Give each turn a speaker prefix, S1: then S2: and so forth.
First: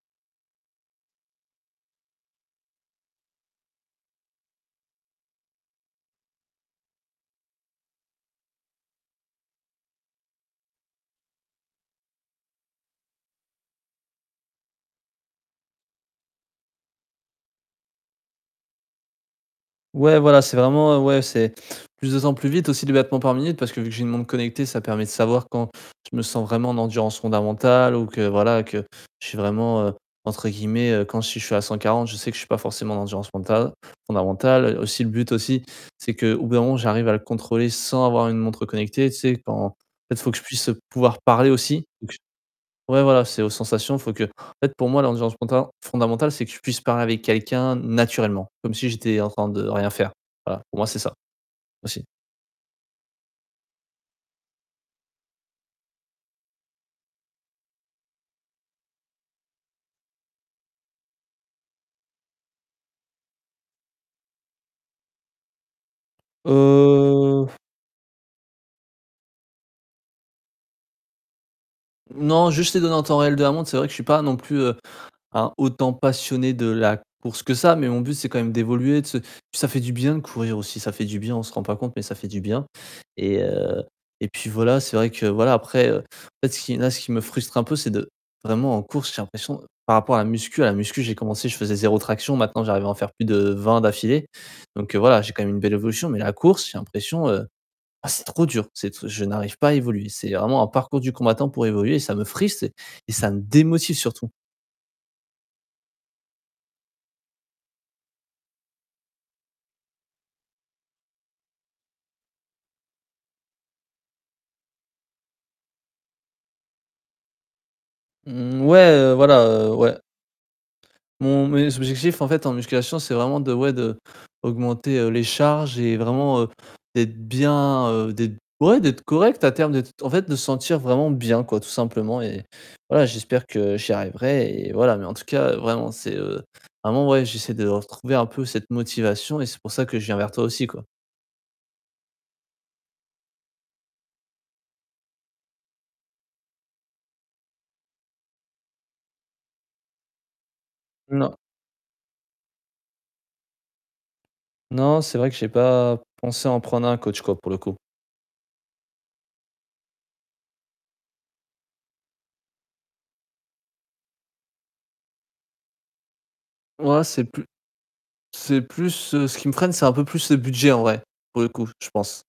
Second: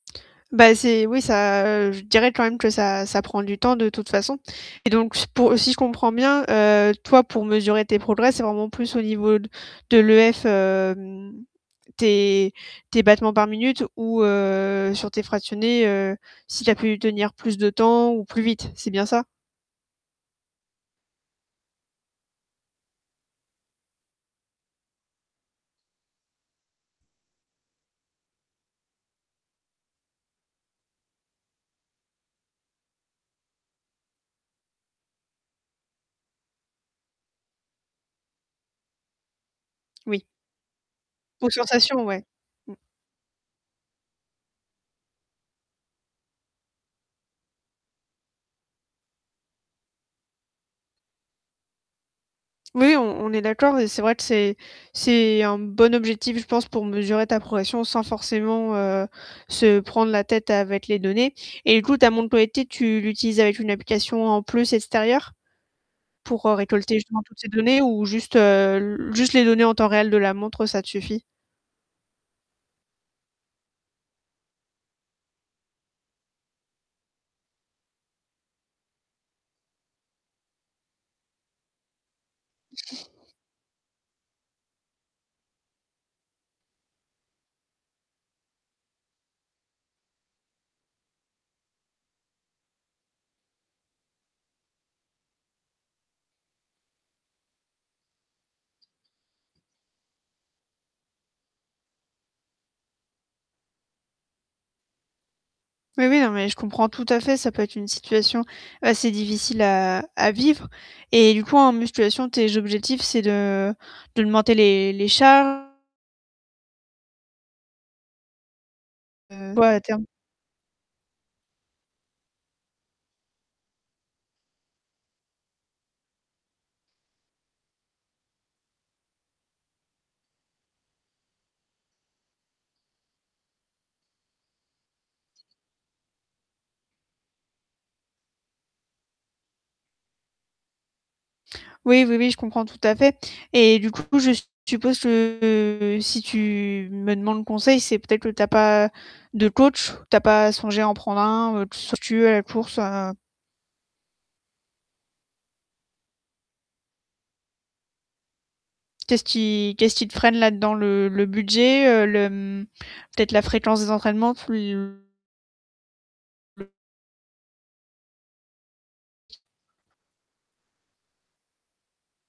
S1: Ben c'est oui ça, heu, je dirais quand même que ça ça prend du temps de toute façon. Et donc pour si je comprends bien, heu, toi pour mesurer tes progrès, c'est vraiment plus au niveau de l'EF, hem, tes tes battements par minute ou, heu, sur tes fractionnés, heu, si tu as pu tenir plus de temps ou plus vite c'est bien ça?
S2: Ouais voilà, c'est vraiment, heu, ouais c'est, plus de temps plus vite aussi de battement par minute parce que vu j'ai une montre connectée, ça permet de savoir quand je me sens vraiment en endurance fondamentale ou que, voilà, que je suis vraiment, heu, entre guillemets, heu, quand je suis à 140, je sais que je suis pas forcément en endurance mentale, fondamentale. Et aussi le but aussi, c'est qu'au bout d'un moment j'arrive à le contrôler sans avoir une montre connectée, tu sais quand en fait
S1: Oui.
S2: faut que je puisse pouvoir parler
S1: Aux
S2: aussi
S1: sensations,
S2: donc
S1: ouais. Mmh.
S2: Ouais voilà, c'est aux sensations, faut que en fait pour moi l'ambiance mentale fondamentale c'est que je puisse parler avec quelqu'un naturellement comme si j'étais en train de rien faire. Voilà, pour moi c'est ça, aussi.
S1: Oui, oui, on on est d'accord et c'est vrai que c'est c'est un bon objectif, je pense, pour mesurer ta progression sans forcément, heu, se prendre la tête avec les données. Et écoute, ta montre connectée tu l'utilisais avec une application en plus extérieure? Pour, heu, récolter justement toutes ces
S2: Heu.
S1: données ou juste, heu, juste les données en temps réel de la montre, ça te suffit?
S2: Non, juste les données en temps réel de la montre, c'est vrai que je suis pas non plus, heu, un autant passionné de la course que ça, mais mon but c'est quand même d'évoluer, de se ça fait du bien de courir aussi, ça fait du bien, on se rend pas compte, mais ça fait du bien. Et, heu, et puis voilà, c'est vrai que voilà, après, heu, en fait ce qui là ce qui me frustre un peu c'est de vraiment en course j'ai l'impression par rapport à la muscu à la muscu j'ai commencé je faisais 0 traction maintenant j'arrive à en faire plus de 20 d'affilée donc heu voilà j'ai quand même une belle évolution mais la course j'ai l'impression, heu, ah c'est trop dur, c'est t je n'arrive pas à évoluer. C'est vraiment un parcours du combattant pour évoluer, ça me frustre et ça me démotive surtout.
S1: Oui oui, non, mais je comprends tout à fait, ça peut être une situation assez difficile à à vivre. Et du coup, en musculation, tes objectifs, c'est de d'augmenter les, les charges?
S2: Mmh. Ouais voilà,
S1: Heu, ouais
S2: heu
S1: à
S2: ouais.
S1: terme.
S2: Mon mes objectifs en fait, en musculation c'est vraiment de, ouais, d'augmenter, heu, les charges et vraiment, heu, d'être bien, heu, d'être ouais d'être correct à terme d'être, en fait de se sentir vraiment bien quoi tout simplement et voilà j'espère que j'y arriverai et voilà mais en tout cas vraiment c'est, heu, vraiment j'essaie de retrouver un peu cette motivation et c'est pour ça que je viens vers toi aussi, quoi.
S1: Oui oui oui je comprends tout à fait. Et du coup je suppose que si tu me demandes conseil, c'est peut-être que tu as pas de coach? Tu as pas songé à en prendre
S2: Non.
S1: un ou [unintelligible] à la course, heu?
S2: Non, c'est vrai que j'ai pas pensé à en prendre un coach, quoi, pour le coup.
S1: Qu'est-ce qui qu'est-ce qui te freine là-dedans? Le le budget le, hem, peut-être la fréquence des entraînements plus [unintelligible]
S2: Ouais, c'est plus c'est plus, heu, ce qui me freine, c'est un peu plus le budget en vrai pour le coup, je pense.